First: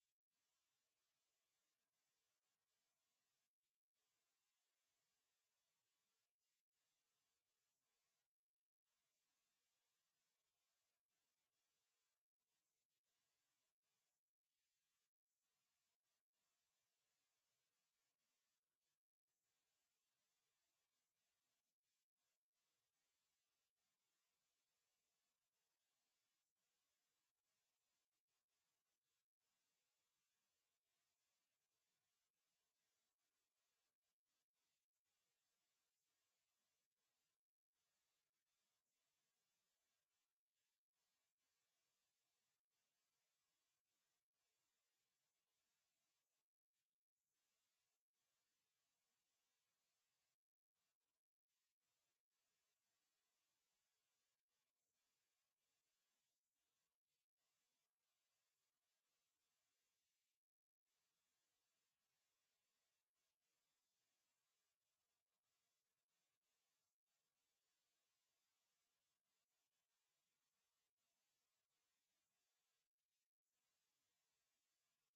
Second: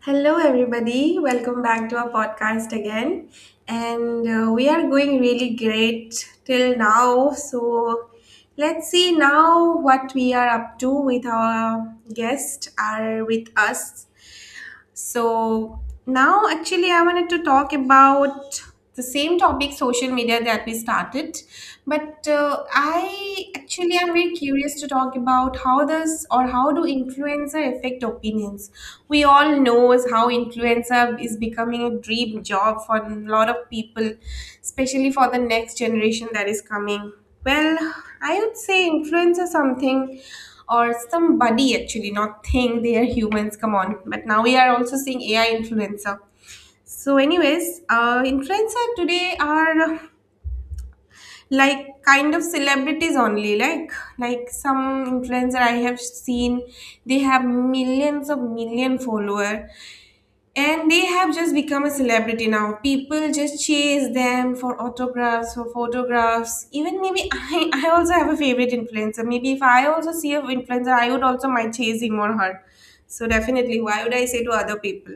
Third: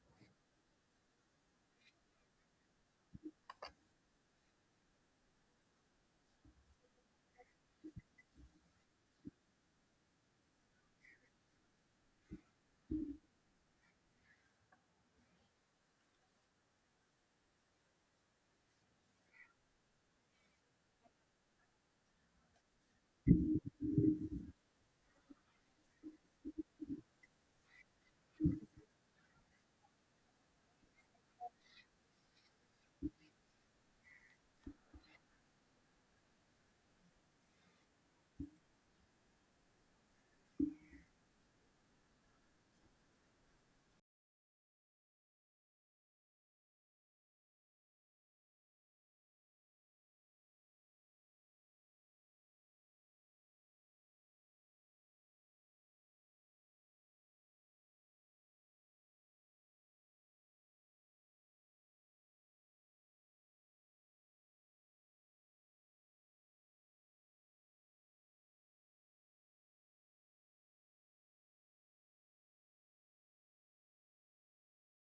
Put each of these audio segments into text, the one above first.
Hello, everybody. Welcome back to our podcast again. And We are going really great till now. So let's see now what we are up to with our guests are with us. So now actually I wanted to talk about the same topic social media that we started but I actually am very curious to talk about how does or how do influencer affect opinions. We all knows how influencer is becoming a dream job for a lot of people, especially for the next generation that is coming. Well, I would say influencer something or somebody actually not think they are humans, come on, but now we are also seeing ai influencer. So anyways, influencer today are like kind of celebrities only, like some influencer I have seen, they have millions of million follower, and they have just become a celebrity now. People just chase them for autographs, for photographs. Even maybe I also have a favorite influencer. Maybe if I also see a influencer, I would also might chase him or her. So definitely, why would I say to other people?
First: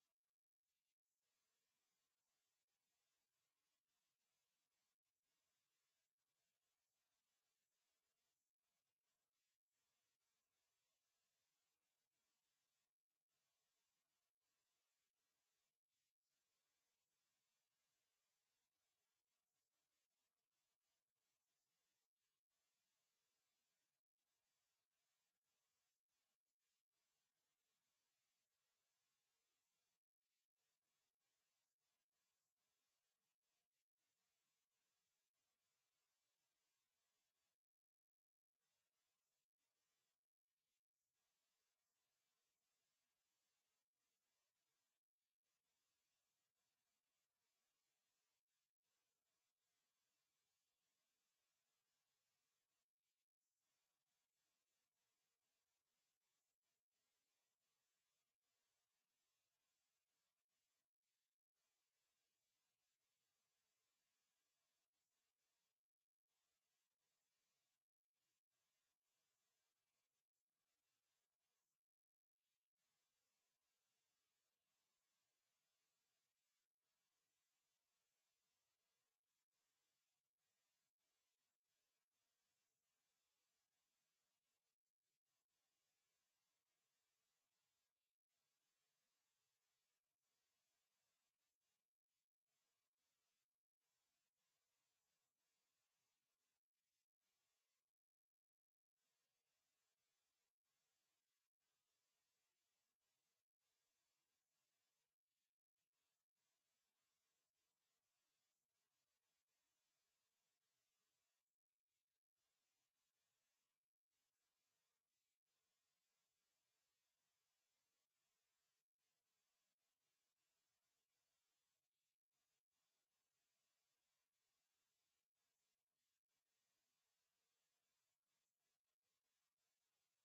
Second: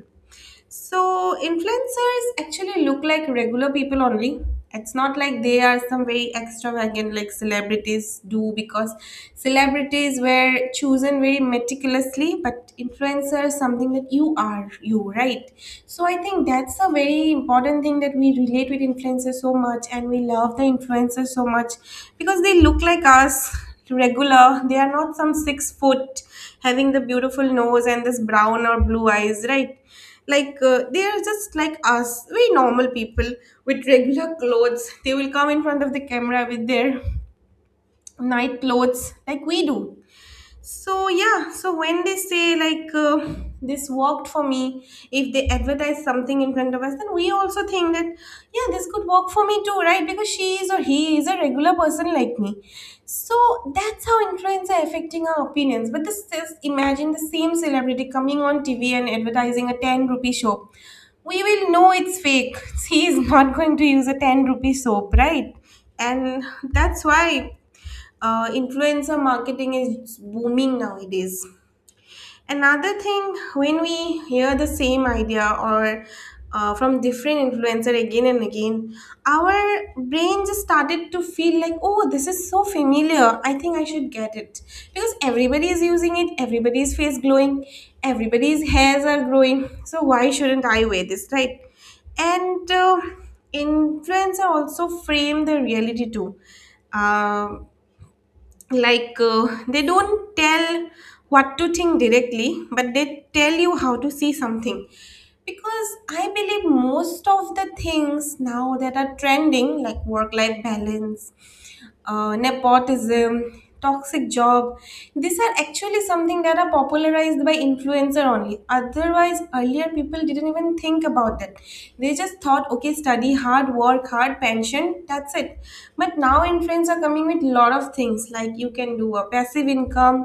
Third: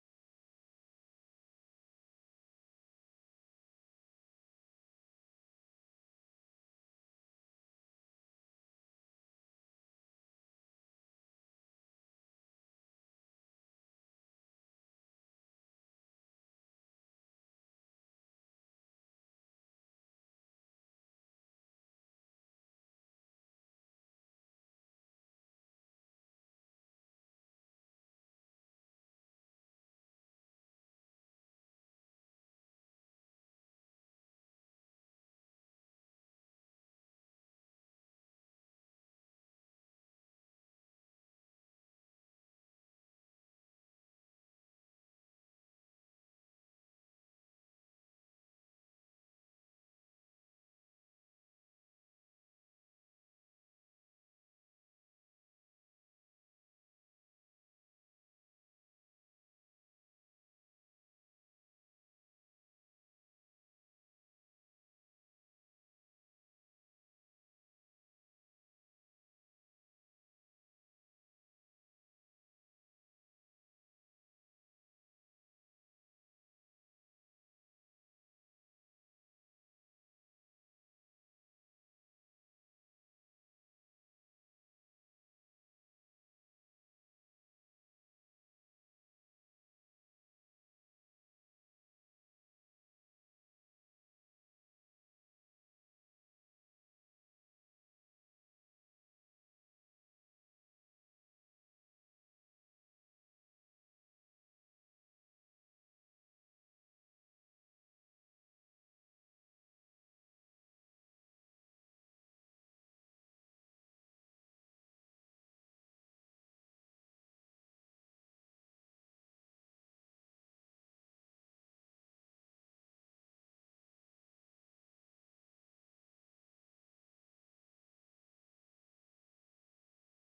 So influencers actually look like regular people only. It's not like they are some very extravagant like celebrities do because celebrities were chosen very meticulously, but influencers something that you are you, right? So I think that's a very important thing that we relate with influencers so much and we love the influencers so much because they look like us regular. They are not some six-foot having the beautiful nose and this brown or blue eyes, right? They are just like us, we normal people with regular clothes. They will come in front of the camera with their night clothes like we do. So yeah, so when they say like, this worked for me, if they advertise something in front of us, then we also think that yeah, this could work for me too, right? Because she is or he is a regular person like me. So that's how influence are affecting our opinions. But this is, imagine the same celebrity coming on TV and advertising a 10 rupee soap. We will know it's fake. He is not going to use a 10 rupee soap, right? And that's why influencer marketing is booming nowadays. Another thing, when we hear the same idea or from different influencer again and again, our brain just started to feel like, oh, this is so familiar. I think I should get it because everybody is using it. Everybody's face glowing. Everybody's hairs are growing. So why shouldn't I wear this, right? And influencer also frame the reality too. Um they don't tell what to think directly, but they tell you how to see something because I believe most of the things now that are trending like work life balance, nepotism, toxic job, these are actually something that are popularized by influencer only. Otherwise earlier people didn't even think about that. They just thought okay, study hard, work hard, pension, that's it. But now influencers are coming with lot of things like you can do a passive income,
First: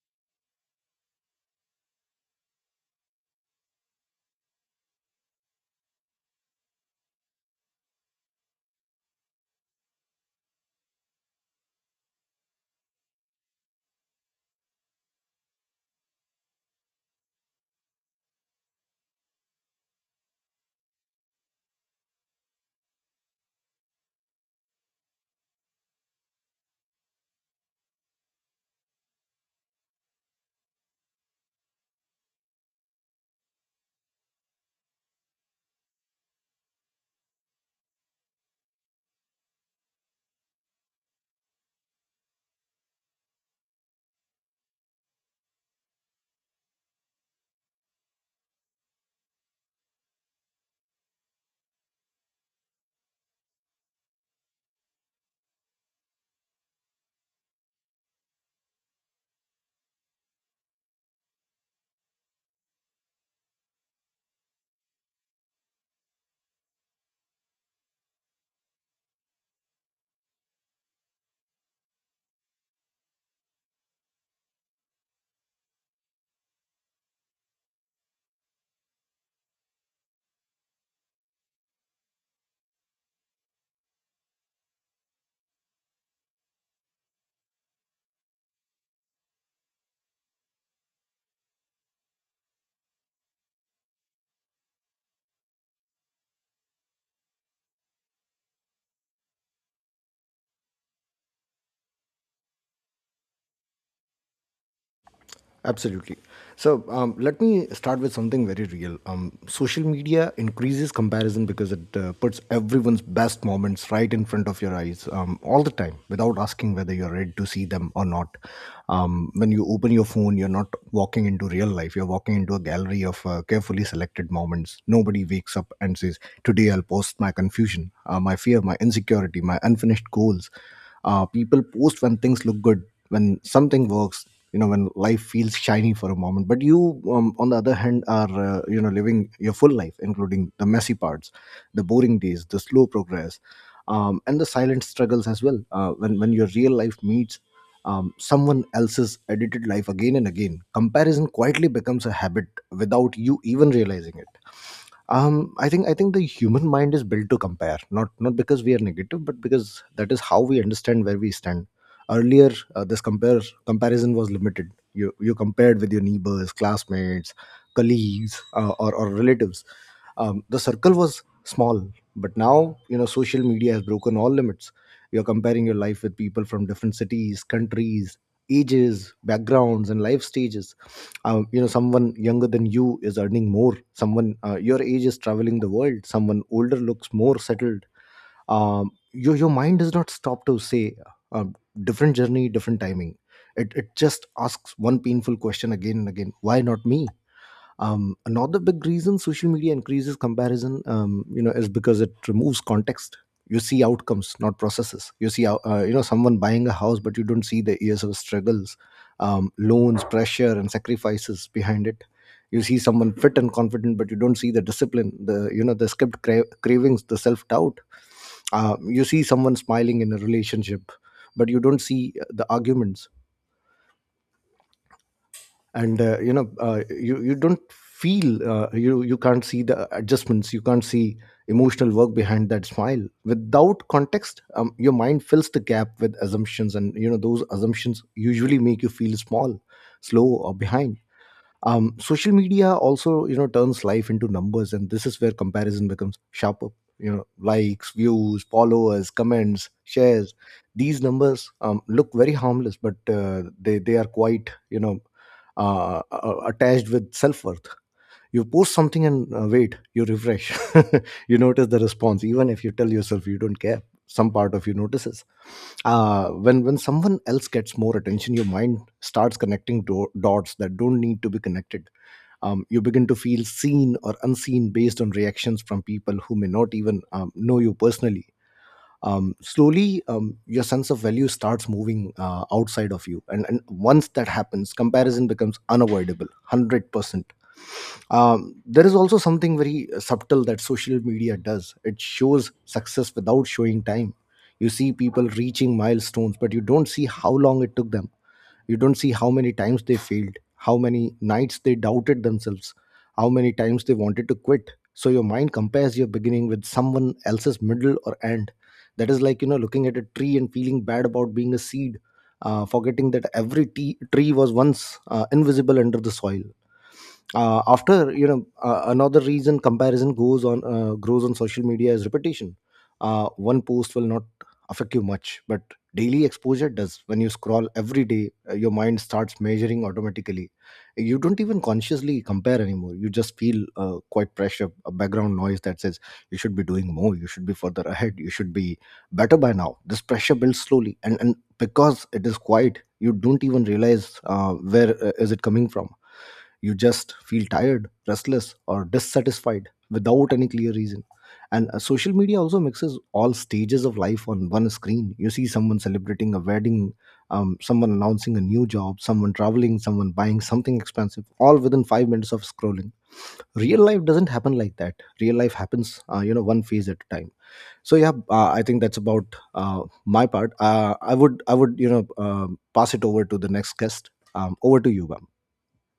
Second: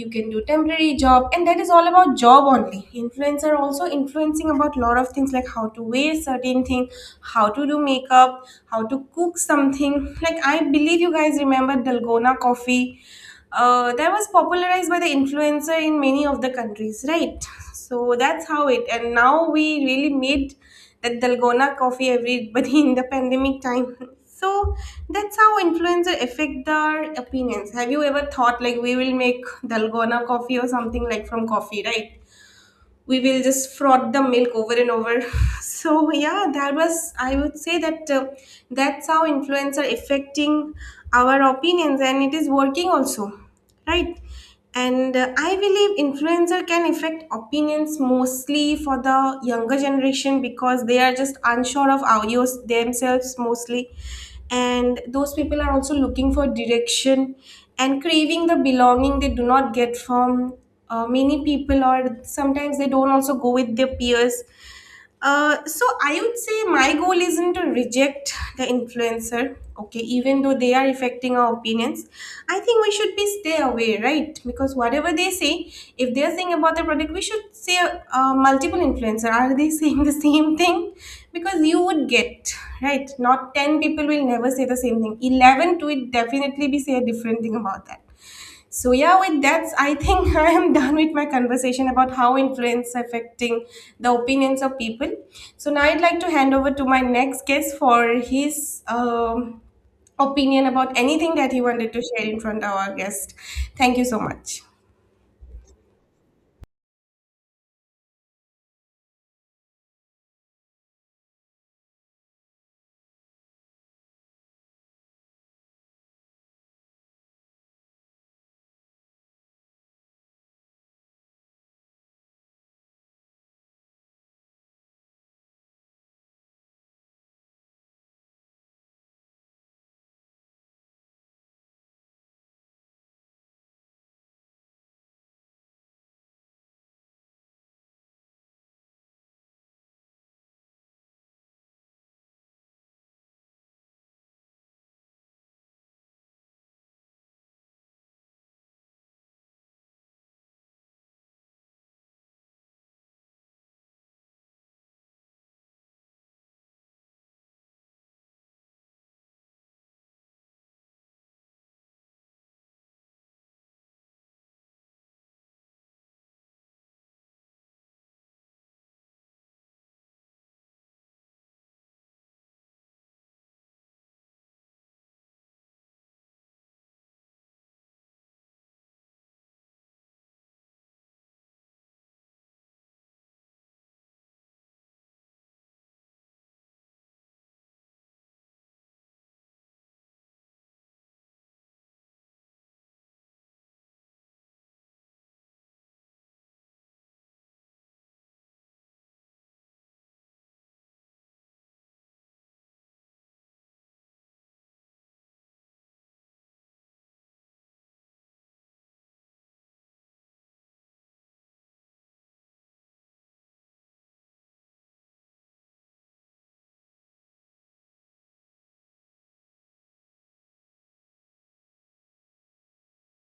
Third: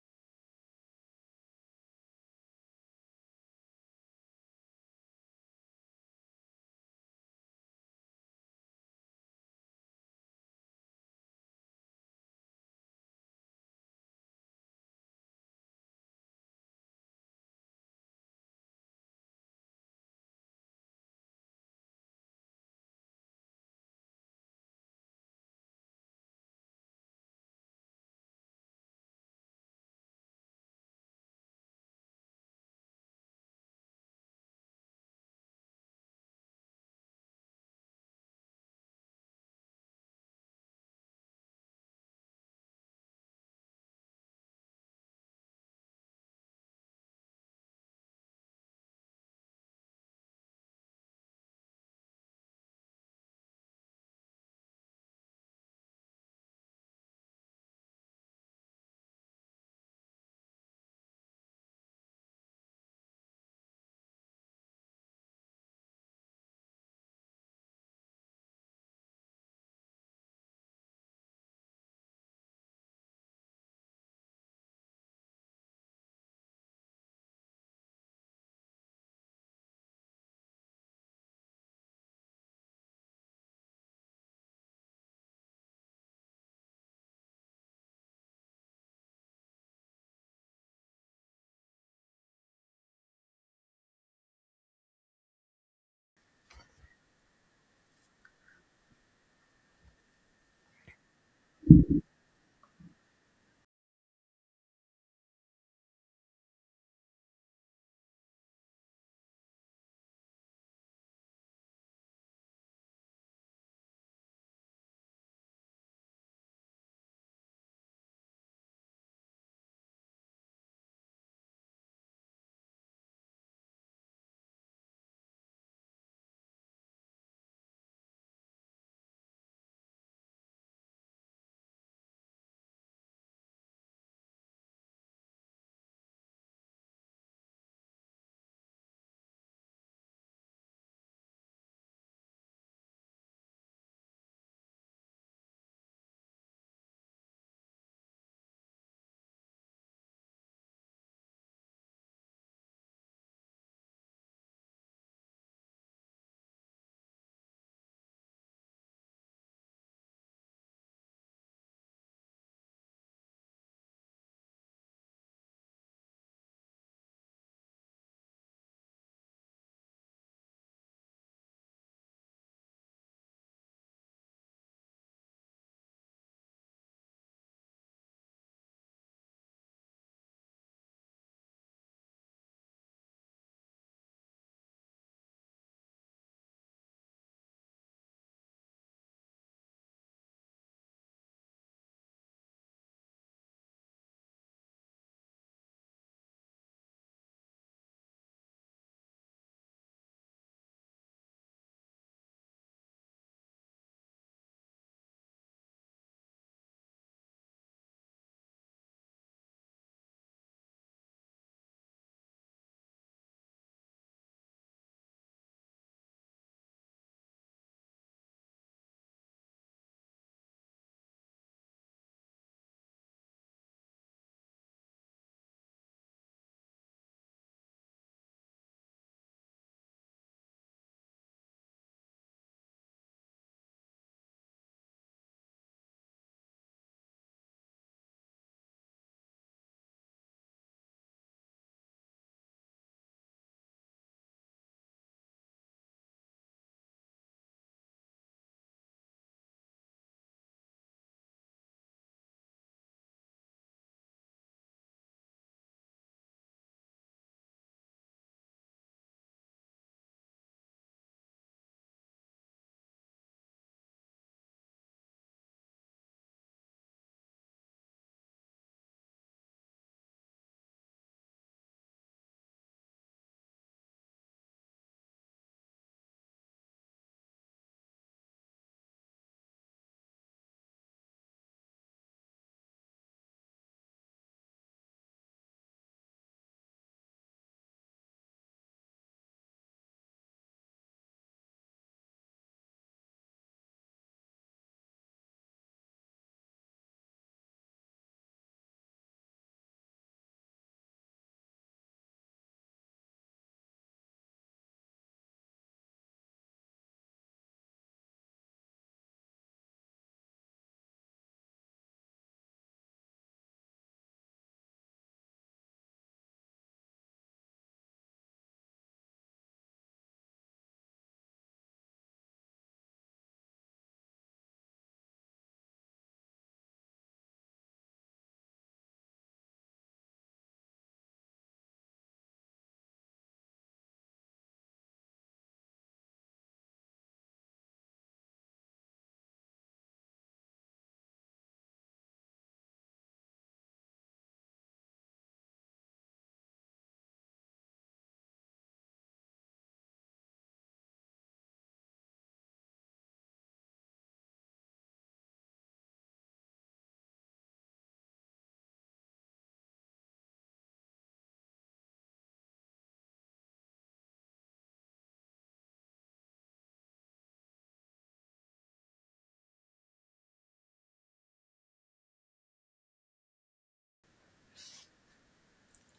you can do temporary job, and that is all about job only. Influencer also influencing about lot of things like how to wear certain thing, how to do makeup, how to cook something. Like I believe you guys remember dalgona coffee. That was popularized by the influencer in many of the countries, right? So that's how it. And now we really made that dalgona coffee everybody in the pandemic time. So that's how influencer affect their opinions. Have you ever thought like we will make dalgona coffee or something like from coffee, right? We will just froth the milk over and over. So yeah, that was, I would say that that's how influencer affecting our opinions, and it is working also, right? and I believe influencer can affect opinions mostly for the younger generation because they are just unsure of audios themselves mostly, and those people are also looking for direction and craving the belonging they do not get from many people, or sometimes they don't also go with their peers. So I would say my goal isn't to reject the influencer, okay? Even though they are affecting our opinions, I think we should be stay away, right? Because whatever they say, if they are saying about the product, we should say, multiple influencer are they saying the same thing? Because you would get right, not 10 people will never say the same thing, 11 to it definitely be say a different thing about that. So yeah, with that, I think I am done with my conversation about how influence affecting the opinions of people. So now I'd like to hand over to my next guest for his opinion about anything that he wanted to share in front of our guest. Thank you so much. Absolutely. Let me start with something very real. Social media increases comparison because it puts everyone's best moments right in front of your eyes all the time without asking whether you're ready to see them or not. When you open your phone, you're not walking into real life, you're walking into a gallery of carefully selected moments. Nobody wakes up and says, today I'll post my confusion, my fear, my insecurity, my unfinished goals. People post when things look good, when something works, you know, when life feels shiny for a moment, but you, on the other hand, are, you know, living your full life, including the messy parts, the boring days, the slow progress, and the silent struggles as well. When your real life meets someone else's edited life again and again, comparison quietly becomes a habit without you even realizing it. I think the human mind is built to compare, not because we are negative, but because that is how we understand where we stand. Earlier, this compare comparison was limited. You compared with your neighbors, classmates, colleagues, or relatives. The circle was small, but now, you know, social media has broken all limits. You're comparing your life with people from different cities, countries, ages, backgrounds, and life stages. You know, someone younger than you is earning more, someone your age is traveling the world, someone older looks more settled. Your mind does not stop to say, uh, different journey, different timing. It just asks one painful question again and again: why not me? Another big reason social media increases comparison, you know, is because it removes context. You see outcomes, not processes. You know, someone buying a house, but you don't see the years of struggles, loans, pressure, and sacrifices behind it. You see someone fit and confident, but you don't see the discipline, the, you know, the skipped cravings, the self doubt. You see someone smiling in a relationship, but you don't see the arguments and, you know, you don't feel, you can't see the adjustments, you can't see emotional work behind that smile. Without context, your mind fills the gap with assumptions, and, you know, those assumptions usually make you feel small, slow, or behind. Social media also, you know, turns life into numbers, and this is where comparison becomes sharper. You know, likes, views, followers, comments, shares, these numbers look very harmless, but they are quite, you know, attached with self worth. You post something and, wait, you refresh. You notice the response. Even if you tell yourself you don't care, some part of you notices. When someone else gets more attention, your mind starts connecting dots that don't need to be connected. You begin to feel seen or unseen based on reactions from people who may not even know you personally. Slowly, your sense of value starts moving outside of you, and once that happens, comparison becomes unavoidable, 100%. There is also something very subtle that social media does: it shows success without showing time. You see people reaching milestones, but you don't see how long it took them. You don't see how many times they failed, how many nights they doubted themselves, how many times they wanted to quit. So your mind compares your beginning with someone else's middle or end. That is like, you know, looking at a tree and feeling bad about being a seed, forgetting that every tree was once invisible under the soil. After you know Another reason comparison goes on grows on social media is repetition. One post will not affect you much, but daily exposure does. When you scroll every day, your mind starts measuring automatically. You don't even consciously compare anymore, you just feel quite pressure, a background noise that says you should be doing more, you should be further ahead, you should be better by now. This pressure builds slowly, and because it is quiet, you don't even realize where is it coming from. You just feel tired, restless, or dissatisfied without any clear reason. And, social media also mixes all stages of life on one screen. You see someone celebrating a wedding, someone announcing a new job, someone traveling, someone buying something expensive, all within 5 minutes of scrolling. Real life doesn't happen like that. Real life happens, you know, one phase at a time. So yeah, I think that's about my part. You know, pass it over to the next guest. Over to you, ma'am.